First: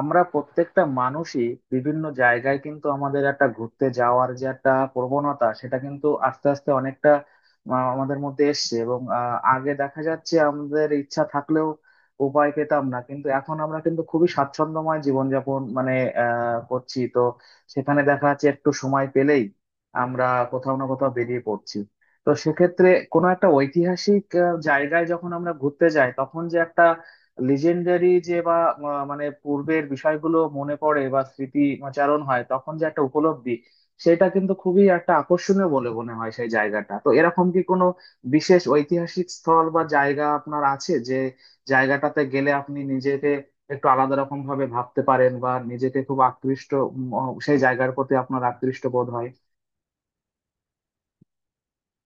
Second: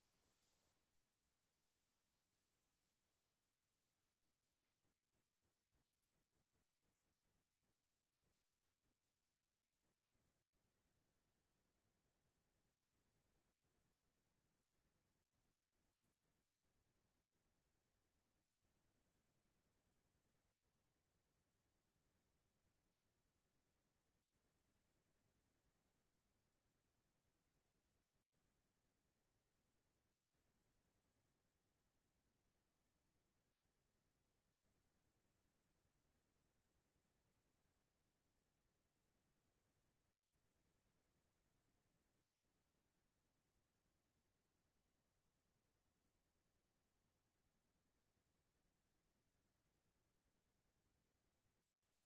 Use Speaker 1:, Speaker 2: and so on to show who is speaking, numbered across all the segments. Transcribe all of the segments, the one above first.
Speaker 1: আমরা প্রত্যেকটা মানুষই বিভিন্ন জায়গায় কিন্তু আমাদের একটা ঘুরতে যাওয়ার যে একটা প্রবণতা সেটা কিন্তু আস্তে আস্তে অনেকটা আমাদের মধ্যে এসছে এবং আগে দেখা যাচ্ছে আমাদের ইচ্ছা থাকলেও উপায় পেতাম না, কিন্তু এখন আমরা কিন্তু খুবই স্বাচ্ছন্দ্যময় জীবনযাপন মানে করছি। তো সেখানে দেখা যাচ্ছে একটু সময় পেলেই আমরা কোথাও না কোথাও বেরিয়ে পড়ছি। তো সেক্ষেত্রে কোনো একটা ঐতিহাসিক জায়গায় যখন আমরা ঘুরতে যাই, তখন যে একটা লিজেন্ডারি যে বা মানে পূর্বের বিষয়গুলো মনে পড়ে বা স্মৃতিচারণ হয়, তখন যে একটা উপলব্ধি সেটা কিন্তু খুবই একটা আকর্ষণীয় বলে মনে হয় সেই জায়গাটা। তো এরকম কি কোনো বিশেষ ঐতিহাসিক স্থল বা জায়গা আপনার আছে যে জায়গাটাতে গেলে আপনি নিজেকে একটু আলাদা রকম ভাবে ভাবতে পারেন বা নিজেকে খুব আকৃষ্ট, উম, সেই জায়গার প্রতি আপনার আকৃষ্ট বোধ হয়?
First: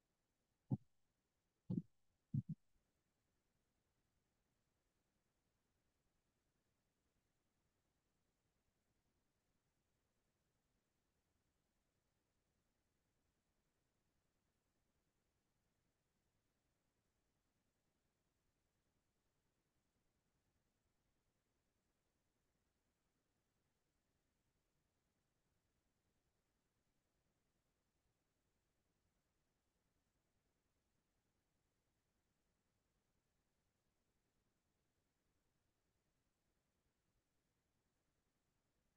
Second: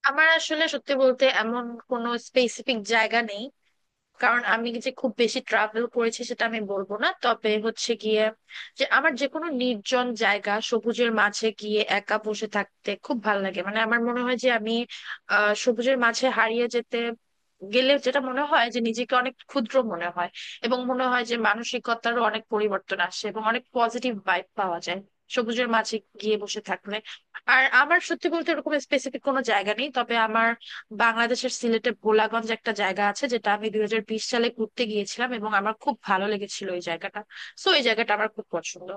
Speaker 2: আমার আসলে সত্যি বলতে এমন কোনো স্পেসিফিক জায়গা নেই। কারণ আমি যে খুব বেশি ট্রাভেল করেছি সেটা আমি বলবো না, তবে হচ্ছে গিয়ে যে আমার যে কোনো নির্জন জায়গা সবুজের মাঝে গিয়ে একা বসে থাকতে খুব ভালো লাগে। মানে আমার মনে হয় যে আমি সবুজের মাঝে হারিয়ে যেতে গেলে যেটা মনে হয় যে নিজেকে অনেক ক্ষুদ্র মনে হয়, এবং মনে হয় যে মানসিকতারও অনেক পরিবর্তন আসে এবং অনেক পজিটিভ ভাইব পাওয়া যায় সবুজের মাঝে গিয়ে বসে থাকলে। আর আমার সত্যি বলতে এরকম স্পেসিফিক কোনো জায়গা নেই, তবে আমার বাংলাদেশের সিলেটে ভোলাগঞ্জ একটা জায়গা আছে, যেটা আমি 2020 সালে ঘুরতে গিয়েছিলাম এবং আমার খুব ভালো লেগেছিল এই জায়গাটা। সো এই জায়গাটা আমার খুব পছন্দ।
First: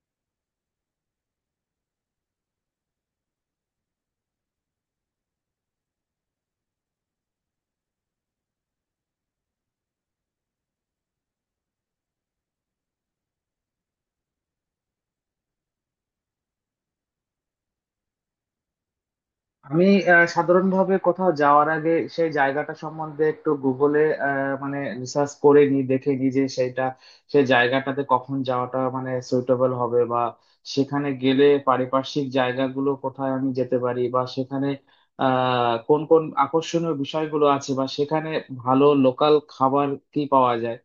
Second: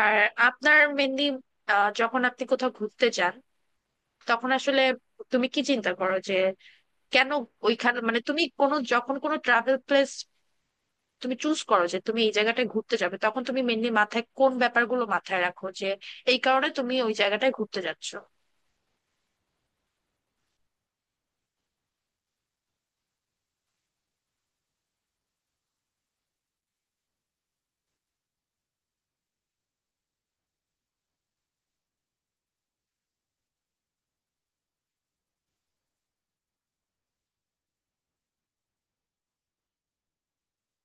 Speaker 2: আর আপনার মেনলি যখন আপনি কোথাও ঘুরতে যান তখন আসলে তুমি কি চিন্তা করো যে কেন ওইখানে, মানে তুমি কোনো যখন কোনো ট্রাভেল প্লেস তুমি চুজ করো যে তুমি এই জায়গাটায় ঘুরতে যাবে, তখন তুমি মেনলি মাথায় কোন ব্যাপারগুলো মাথায় রাখো যে এই কারণে তুমি ওই জায়গাটায় ঘুরতে যাচ্ছ?
Speaker 1: আমি সাধারণভাবে কোথাও যাওয়ার আগে সেই জায়গাটা সম্বন্ধে একটু গুগলে মানে রিসার্চ করে নি, দেখে নি যে সেটা সেই জায়গাটাতে কখন যাওয়াটা মানে সুইটেবল হবে, বা সেখানে গেলে পারিপার্শ্বিক জায়গাগুলো কোথায় আমি যেতে পারি, বা সেখানে কোন কোন আকর্ষণীয় বিষয়গুলো আছে, বা সেখানে ভালো লোকাল খাবার কি পাওয়া যায়।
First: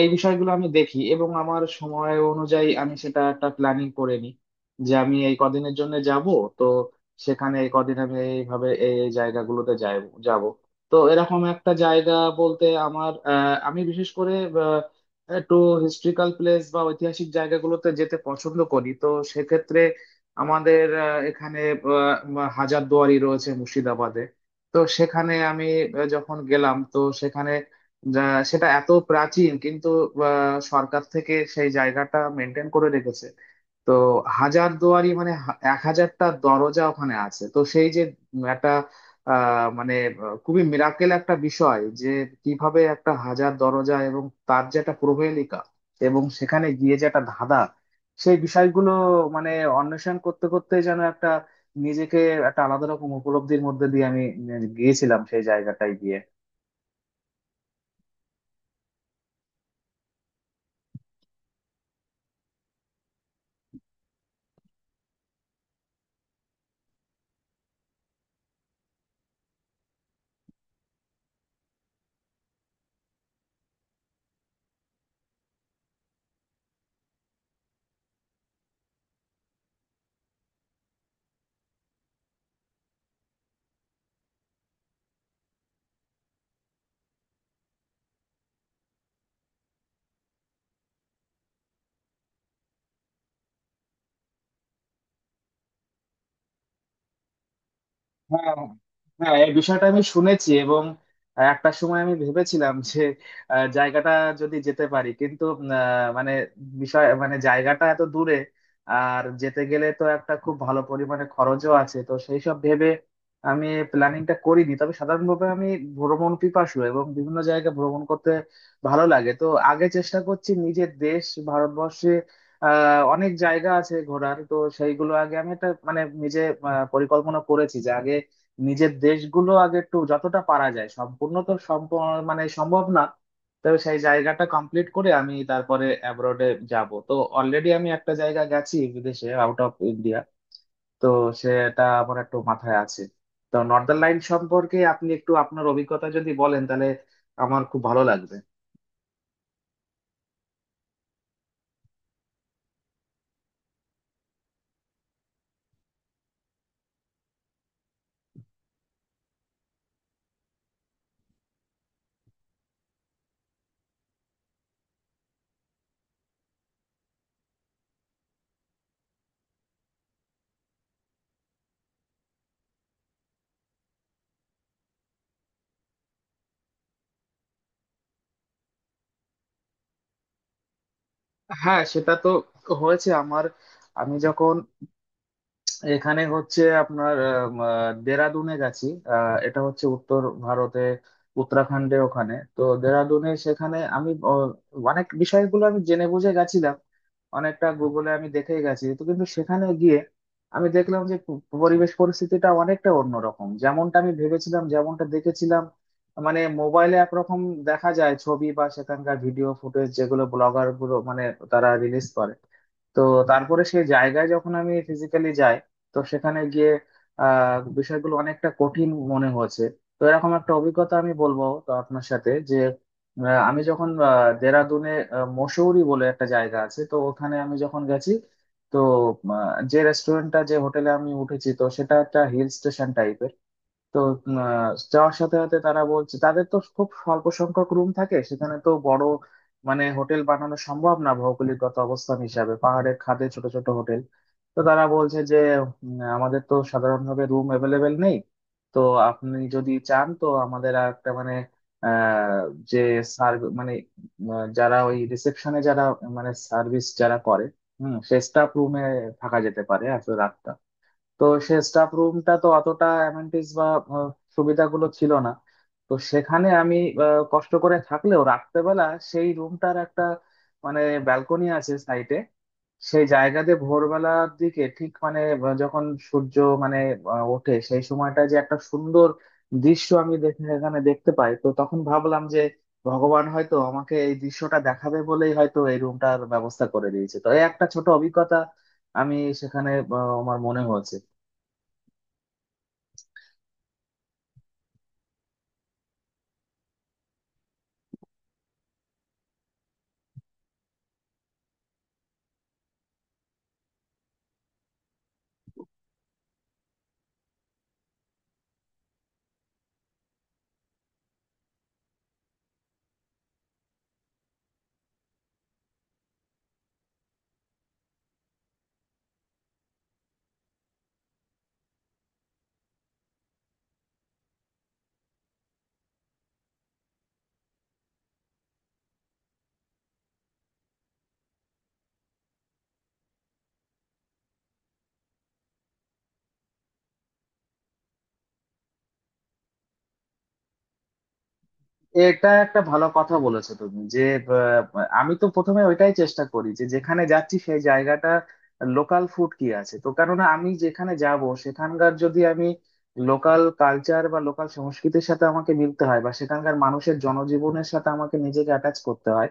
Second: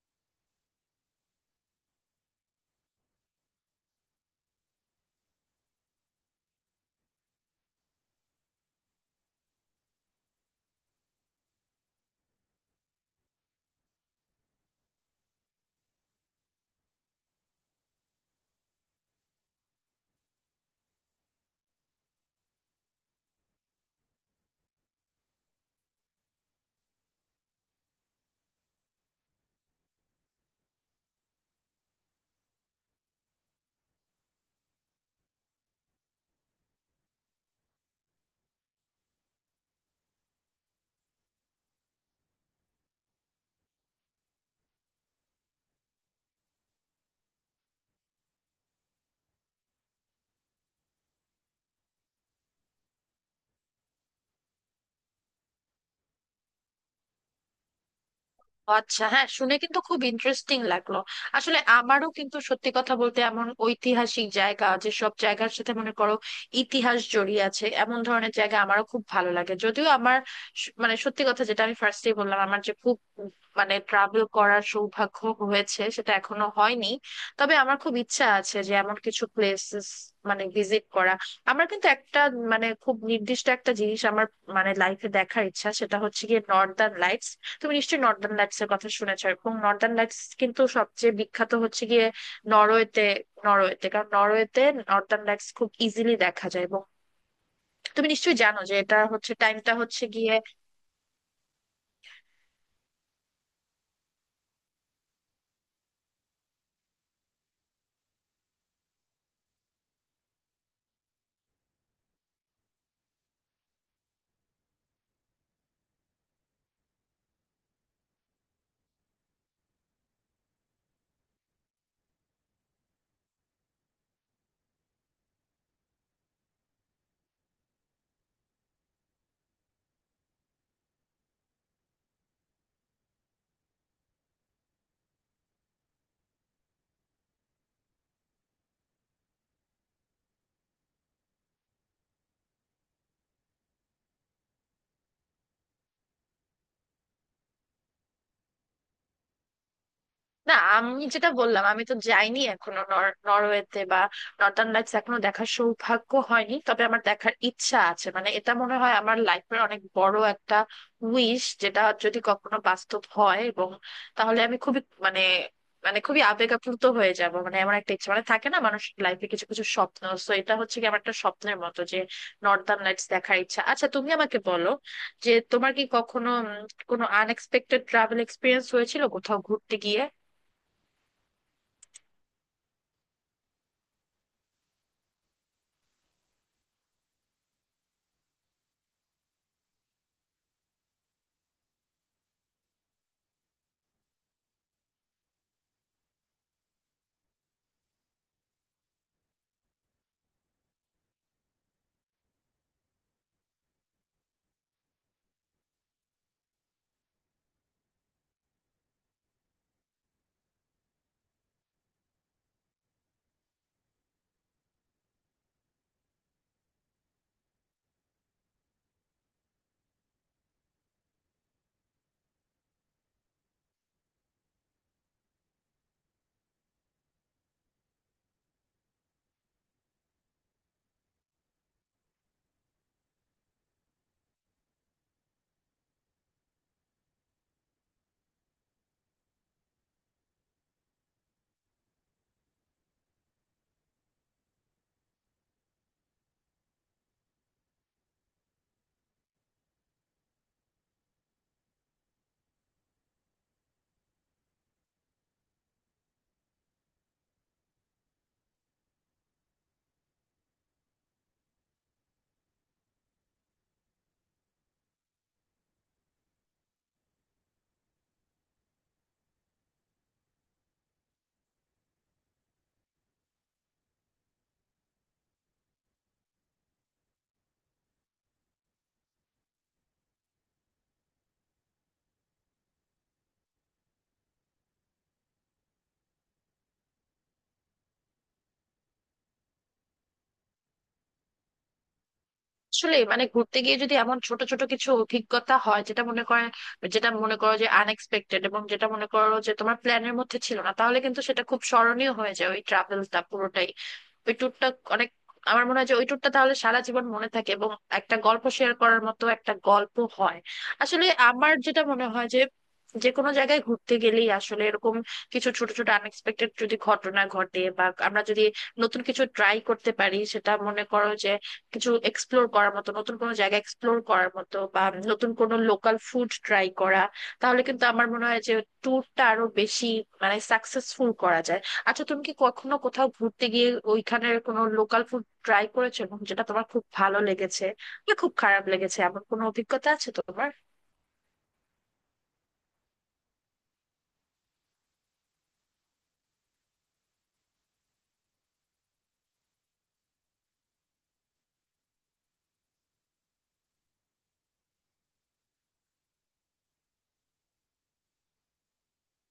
Speaker 1: এই বিষয়গুলো আমি দেখি এবং আমার সময় অনুযায়ী আমি সেটা একটা প্ল্যানিং করে নিই যে আমি এই কদিনের জন্য যাব। তো সেখানে এই কদিন আমি এইভাবে এই এই জায়গাগুলোতে যাই, যাব। তো এরকম একটা জায়গা বলতে আমার আমি বিশেষ করে আহ, একটু হিস্ট্রিক্যাল প্লেস বা ঐতিহাসিক জায়গাগুলোতে যেতে পছন্দ করি। তো সেক্ষেত্রে আমাদের এখানে আহ, হাজারদুয়ারি রয়েছে মুর্শিদাবাদে। তো সেখানে আমি যখন গেলাম তো সেখানে যা- সেটা এত প্রাচীন, কিন্তু সরকার থেকে সেই জায়গাটা মেনটেন করে রেখেছে। তো হাজার দুয়ারি মানে এক হাজারটা দরজা ওখানে আছে। তো সেই যে একটা মানে খুবই মিরাকেল একটা বিষয় যে কিভাবে একটা হাজার দরজা এবং তার যে একটা প্রহেলিকা এবং সেখানে গিয়ে যে একটা ধাঁধা, সেই বিষয়গুলো মানে অন্বেষণ করতে করতে যেন একটা নিজেকে একটা আলাদা রকম উপলব্ধির মধ্যে দিয়ে আমি গিয়েছিলাম সেই জায়গাটায় গিয়ে।
Speaker 2: আচ্ছা, হ্যাঁ, শুনে কিন্তু খুব ইন্টারেস্টিং লাগলো। আসলে আমারও কিন্তু সত্যি কথা বলতে এমন ঐতিহাসিক জায়গা, যেসব জায়গার সাথে মনে করো ইতিহাস জড়িয়ে আছে, এমন ধরনের জায়গা আমারও খুব ভালো লাগে। যদিও আমার মানে সত্যি কথা যেটা আমি ফার্স্টেই বললাম, আমার যে খুব মানে ট্রাভেল করার সৌভাগ্য হয়েছে সেটা এখনো হয়নি। তবে আমার খুব ইচ্ছা আছে যে এমন কিছু প্লেসেস মানে ভিজিট করা। আমার কিন্তু একটা মানে খুব নির্দিষ্ট একটা জিনিস আমার মানে লাইফে দেখার ইচ্ছা, সেটা হচ্ছে গিয়ে নর্দার্ন লাইটস। তুমি নিশ্চয়ই নর্দার্ন লাইটস এর কথা শুনেছো, এবং নর্দার্ন লাইটস কিন্তু সবচেয়ে বিখ্যাত হচ্ছে গিয়ে নরওয়েতে। কারণ নরওয়েতে নর্দার্ন লাইটস খুব ইজিলি দেখা যায়। এবং তুমি নিশ্চয়ই
Speaker 1: হ্যাঁ,
Speaker 2: জানো যে এটা হচ্ছে
Speaker 1: হ্যাঁ, এই
Speaker 2: টাইমটা
Speaker 1: বিষয়টা আমি
Speaker 2: হচ্ছে গিয়ে,
Speaker 1: শুনেছি এবং একটা সময় আমি ভেবেছিলাম যে জায়গাটা যদি যেতে পারি, কিন্তু মানে বিষয় মানে জায়গাটা এত দূরে, আর যেতে গেলে তো একটা খুব ভালো পরিমাণে খরচও আছে। তো সেই সব ভেবে আমি প্ল্যানিংটা করিনি। তবে সাধারণভাবে আমি ভ্রমণ পিপাসু এবং বিভিন্ন জায়গায় ভ্রমণ করতে ভালো লাগে। তো আগে চেষ্টা করছি নিজের দেশ ভারতবর্ষে অনেক জায়গা আছে ঘোরার, তো সেইগুলো আগে আমি একটা মানে নিজে পরিকল্পনা করেছি যে আগে নিজের দেশগুলো আগে একটু যতটা পারা যায় সম্পূর্ণ, তো মানে সম্ভব না, তবে সেই জায়গাটা কমপ্লিট করে আমি তারপরে অ্যাব্রোডে যাব। তো অলরেডি আমি একটা জায়গা গেছি বিদেশে, আউট অফ ইন্ডিয়া। তো সেটা আমার একটু মাথায় আছে। তো নর্দার্ন লাইন সম্পর্কে আপনি একটু আপনার অভিজ্ঞতা যদি বলেন, তাহলে আমার খুব ভালো লাগবে।
Speaker 2: না আমি যেটা বললাম আমি তো যাইনি এখনো নরওয়েতে বা নর্দার্ন লাইটস এখনো দেখার সৌভাগ্য হয়নি। তবে আমার দেখার ইচ্ছা আছে, মানে এটা মনে হয় আমার লাইফের অনেক বড় একটা উইশ, যেটা যদি কখনো বাস্তব হয়, এবং তাহলে আমি খুবই মানে মানে খুবই আবেগ আপ্লুত হয়ে যাব। মানে আমার একটা ইচ্ছা, মানে থাকে না মানুষ লাইফে কিছু কিছু স্বপ্ন, তো এটা হচ্ছে কি আমার একটা স্বপ্নের মতো যে নর্দার্ন লাইটস দেখার ইচ্ছা। আচ্ছা, তুমি আমাকে বলো যে তোমার কি কখনো কোনো আনএক্সপেক্টেড ট্রাভেল এক্সপিরিয়েন্স হয়েছিল কোথাও ঘুরতে গিয়ে?
Speaker 1: হ্যাঁ, সেটা তো হয়েছে আমার। আমি যখন এখানে হচ্ছে আপনার আম, আহ, দেরাদুনে গেছি। এটা হচ্ছে উত্তর ভারতে উত্তরাখণ্ডে। ওখানে তো দেরাদুনে সেখানে আমি অনেক বিষয়গুলো আমি জেনে বুঝে গেছিলাম, অনেকটা গুগলে আমি দেখে গেছি। তো কিন্তু সেখানে গিয়ে আমি দেখলাম যে পরিবেশ পরিস্থিতিটা অনেকটা অন্যরকম যেমনটা আমি ভেবেছিলাম, যেমনটা দেখেছিলাম মানে মোবাইলে একরকম দেখা যায় ছবি বা সেখানকার ভিডিও ফুটেজ যেগুলো ব্লগার গুলো মানে তারা রিলিজ করে। তো তারপরে সেই জায়গায় যখন আমি ফিজিক্যালি যাই, তো সেখানে গিয়ে বিষয়গুলো অনেকটা কঠিন মনে হয়েছে। তো এরকম একটা অভিজ্ঞতা আমি বলবো তো আপনার সাথে যে আমি যখন দেরাদুনে মসৌরি বলে একটা জায়গা আছে তো ওখানে আমি যখন গেছি, তো আহ, যে রেস্টুরেন্টটা যে হোটেলে আমি উঠেছি, তো সেটা একটা হিল স্টেশন টাইপের। তো যাওয়ার সাথে সাথে তারা বলছে তাদের তো খুব স্বল্প সংখ্যক রুম থাকে সেখানে, তো বড় মানে হোটেল বানানো সম্ভব না ভৌগোলিকগত অবস্থান হিসাবে, পাহাড়ের খাদে ছোট ছোট হোটেল। তো তারা বলছে যে আমাদের তো সাধারণভাবে রুম অ্যাভেলেবেল নেই, তো আপনি যদি চান তো আমাদের আর একটা মানে আহ যে সার্ভিস মানে যারা ওই রিসেপশনে যারা মানে সার্ভিস যারা করে, হুম, সে স্টাফ রুমে থাকা যেতে পারে আসলে রাত। তো সে স্টাফ রুমটা তো অতটা অ্যামেনিটিস বা আহ, সুবিধাগুলো ছিল না। তো সেখানে আমি কষ্ট করে থাকলেও রাত্রেবেলা সেই রুমটার একটা মানে ব্যালকনি আছে সাইডে, সেই জায়গা দিয়ে ভোরবেলার দিকে ঠিক মানে যখন সূর্য মানে ওঠে সেই সময়টা যে একটা সুন্দর দৃশ্য আমি দেখে এখানে দেখতে পাই। তো তখন ভাবলাম যে ভগবান হয়তো আমাকে এই দৃশ্যটা দেখাবে বলেই হয়তো এই রুমটার ব্যবস্থা করে দিয়েছে। তো এই একটা ছোট অভিজ্ঞতা আমি সেখানে আমার মনে হয়েছে।
Speaker 2: আসলে মানে ঘুরতে গিয়ে যদি এমন ছোট ছোট কিছু অভিজ্ঞতা হয়, যেটা মনে করো যে আনএক্সপেক্টেড এবং যেটা মনে করো যে তোমার প্ল্যানের মধ্যে ছিল না, তাহলে কিন্তু সেটা খুব স্মরণীয় হয়ে যায় ওই ট্রাভেলটা পুরোটাই, ওই ট্যুরটা। অনেক আমার মনে হয় যে ওই ট্যুরটা তাহলে সারা জীবন মনে থাকে এবং একটা গল্প শেয়ার করার মতো একটা গল্প হয়। আসলে আমার যেটা মনে হয় যে যে কোনো জায়গায় ঘুরতে গেলেই আসলে এরকম কিছু ছোট ছোট আনএক্সপেক্টেড যদি ঘটনা ঘটে, বা আমরা যদি নতুন কিছু ট্রাই করতে পারি, সেটা মনে করো যে কিছু এক্সপ্লোর করার মতো, নতুন কোনো জায়গা এক্সপ্লোর করার মতো, বা নতুন কোনো লোকাল ফুড ট্রাই করা, তাহলে কিন্তু আমার মনে হয় যে ট্যুরটা আরো বেশি মানে সাকসেসফুল করা যায়। আচ্ছা, তুমি কি কখনো কোথাও ঘুরতে গিয়ে ওইখানের কোনো লোকাল ফুড ট্রাই করেছো, এবং যেটা তোমার খুব ভালো লেগেছে বা খুব খারাপ লেগেছে, এমন কোনো অভিজ্ঞতা আছে তোমার?
Speaker 1: এটা একটা ভালো কথা বলেছো তুমি যে আমি তো প্রথমে ওইটাই চেষ্টা করি যে যেখানে যাচ্ছি সেই জায়গাটা লোকাল ফুড কি আছে। তো কেননা আমি যেখানে যাব সেখানকার যদি আমি লোকাল কালচার বা লোকাল সংস্কৃতির সাথে আমাকে মিলতে হয় বা সেখানকার মানুষের জনজীবনের সাথে আমাকে নিজেকে অ্যাটাচ করতে হয়,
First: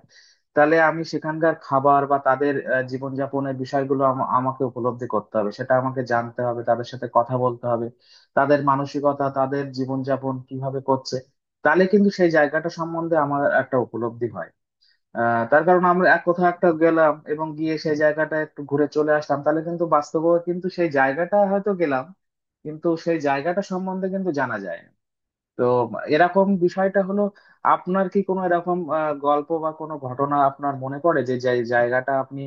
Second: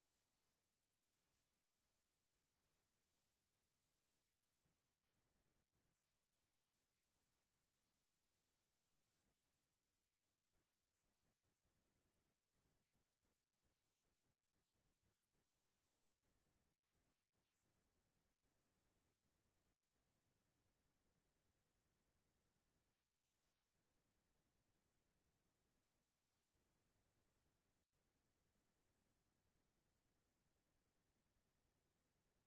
Speaker 1: তাহলে আমি সেখানকার খাবার বা তাদের জীবনযাপনের বিষয়গুলো আমাকে উপলব্ধি করতে হবে, সেটা আমাকে জানতে হবে, তাদের সাথে কথা বলতে হবে, তাদের মানসিকতা তাদের জীবনযাপন কিভাবে করছে। তাহলে কিন্তু সেই জায়গাটা সম্বন্ধে আমার একটা উপলব্ধি হয়। তার কারণ আমরা এক কোথাও একটা গেলাম এবং গিয়ে সেই জায়গাটা একটু ঘুরে চলে আসলাম, তাহলে কিন্তু বাস্তবে কিন্তু সেই জায়গাটা হয়তো গেলাম, কিন্তু সেই জায়গাটা সম্বন্ধে কিন্তু জানা যায় না। তো এরকম বিষয়টা হলো। আপনার কি কোনো এরকম গল্প বা কোনো ঘটনা আপনার মনে পড়ে যে যে জায়গাটা আপনি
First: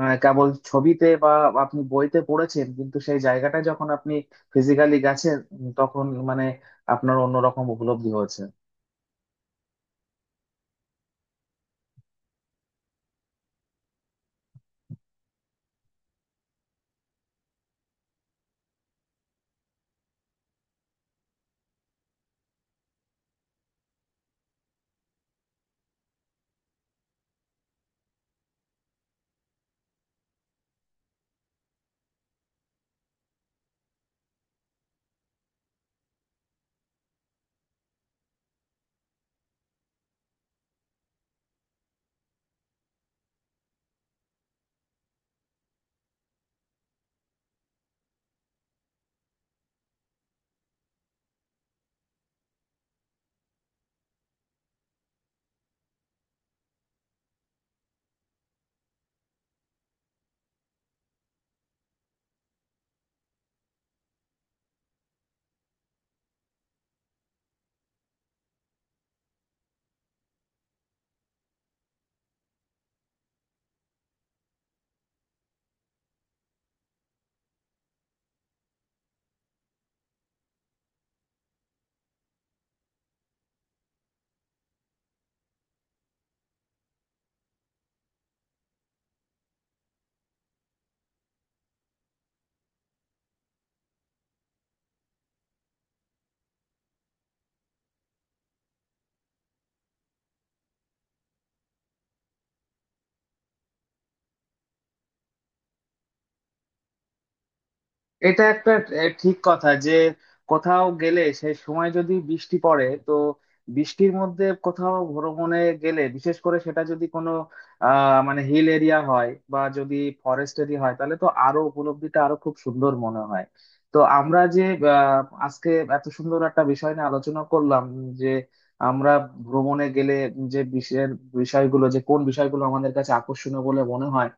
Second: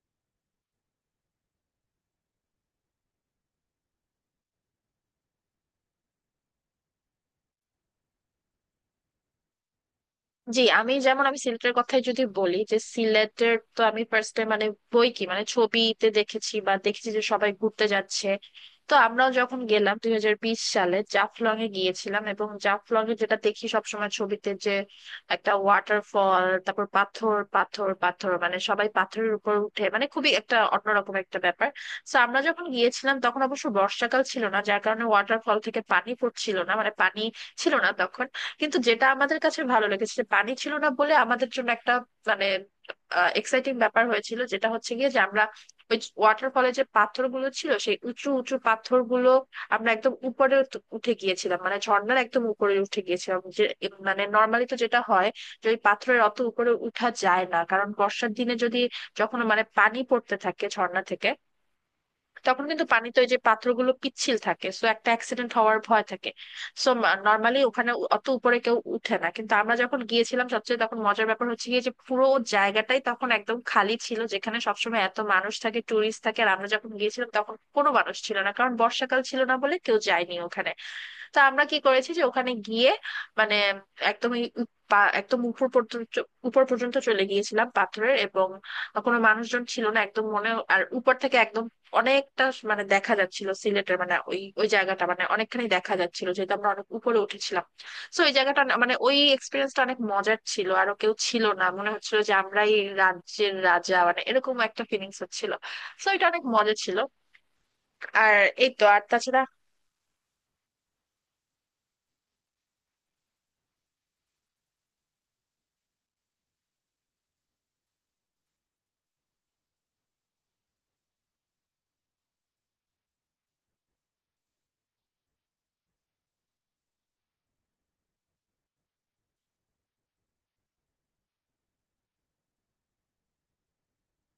Speaker 1: কেবল ছবিতে বা আপনি বইতে পড়েছেন, কিন্তু সেই জায়গাটা যখন আপনি ফিজিক্যালি গেছেন তখন মানে আপনার অন্যরকম উপলব্ধি হয়েছে?
Speaker 2: জি, আমি যেমন আমি সিলেটের কথাই যদি বলি, যে সিলেটের তো আমি ফার্স্ট টাইম মানে বই কি মানে ছবিতে দেখেছি বা দেখেছি যে সবাই ঘুরতে যাচ্ছে। তো আমরাও যখন গেলাম 2020 সালে জাফলং এ গিয়েছিলাম, এবং জাফলং এ যেটা দেখি সবসময় ছবিতে, যে একটা ওয়াটারফল তারপর পাথর পাথর পাথর, মানে সবাই পাথরের উপর উঠে, মানে খুবই একটা অন্যরকম একটা ব্যাপার। তো আমরা যখন গিয়েছিলাম তখন অবশ্য বর্ষাকাল ছিল না, যার কারণে ওয়াটারফল থেকে পানি পড়ছিল না, মানে পানি ছিল না তখন। কিন্তু যেটা আমাদের কাছে ভালো লেগেছে, যে পানি ছিল না বলে আমাদের জন্য একটা মানে এক্সাইটিং ব্যাপার হয়েছিল, যেটা হচ্ছে গিয়ে যে আমরা ওই ওয়াটারফলে যে পাথরগুলো ছিল সেই উঁচু উঁচু পাথরগুলো আমরা একদম উপরে উঠে গিয়েছিলাম, মানে ঝর্ণার একদম উপরে উঠে গিয়েছিলাম। যে মানে নর্মালি তো যেটা হয় যে ওই পাথরের অত উপরে উঠা যায় না, কারণ বর্ষার দিনে যদি যখন মানে পানি পড়তে থাকে ঝর্ণা থেকে, তখন কিন্তু পানিতে ওই যে পাত্রগুলো পিচ্ছিল থাকে, সো একটা অ্যাক্সিডেন্ট হওয়ার ভয় থাকে। সো নর্মালি ওখানে অত উপরে কেউ উঠে না, কিন্তু আমরা যখন গিয়েছিলাম সবচেয়ে তখন মজার ব্যাপার হচ্ছে গিয়ে যে পুরো জায়গাটাই তখন একদম খালি ছিল, যেখানে সবসময় এত মানুষ থাকে টুরিস্ট থাকে, আর আমরা যখন গিয়েছিলাম তখন কোনো মানুষ ছিল না, কারণ বর্ষাকাল ছিল না বলে কেউ যায়নি ওখানে। তা আমরা কি করেছি যে ওখানে গিয়ে মানে একদমই একদম উপর পর্যন্ত, চলে গিয়েছিলাম পাথরের, এবং কোনো মানুষজন ছিল না একদম মনে, আর উপর থেকে একদম অনেকটা মানে দেখা যাচ্ছিল সিলেটের, মানে ওই ওই জায়গাটা মানে অনেকখানি দেখা যাচ্ছিল, যেহেতু আমরা অনেক উপরে উঠেছিলাম। তো ওই জায়গাটা মানে ওই এক্সপিরিয়েন্সটা অনেক মজার ছিল, আর কেউ ছিল না, মনে হচ্ছিল যে আমরাই রাজ্যের রাজা, মানে এরকম একটা ফিলিংস হচ্ছিল। তো এটা অনেক মজা ছিল। আর
Speaker 1: এটা
Speaker 2: এই
Speaker 1: একটা
Speaker 2: তো আর
Speaker 1: এ, ঠিক
Speaker 2: তাছাড়া
Speaker 1: কথা যে কোথাও গেলে সেই সময় যদি বৃষ্টি পড়ে, তো বৃষ্টির মধ্যে কোথাও ভ্রমণে গেলে, বিশেষ করে সেটা যদি কোনো মানে হিল এরিয়া হয় বা যদি ফরেস্ট এরিয়া হয়, তাহলে তো আরো উপলব্ধিটা আরো খুব সুন্দর মনে হয়। তো আমরা যে আজকে এত সুন্দর একটা বিষয় নিয়ে আলোচনা করলাম যে আমরা ভ্রমণে গেলে যে বিষয়ের বিষয়গুলো যে কোন বিষয়গুলো আমাদের কাছে আকর্ষণীয় বলে মনে হয়,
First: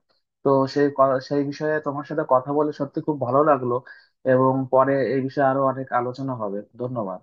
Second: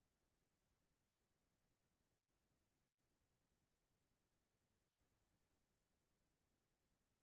Speaker 1: তো সেই বিষয়ে তোমার সাথে কথা বলে সত্যি খুব ভালো লাগলো এবং পরে এই বিষয়ে আরো অনেক আলোচনা হবে। ধন্যবাদ।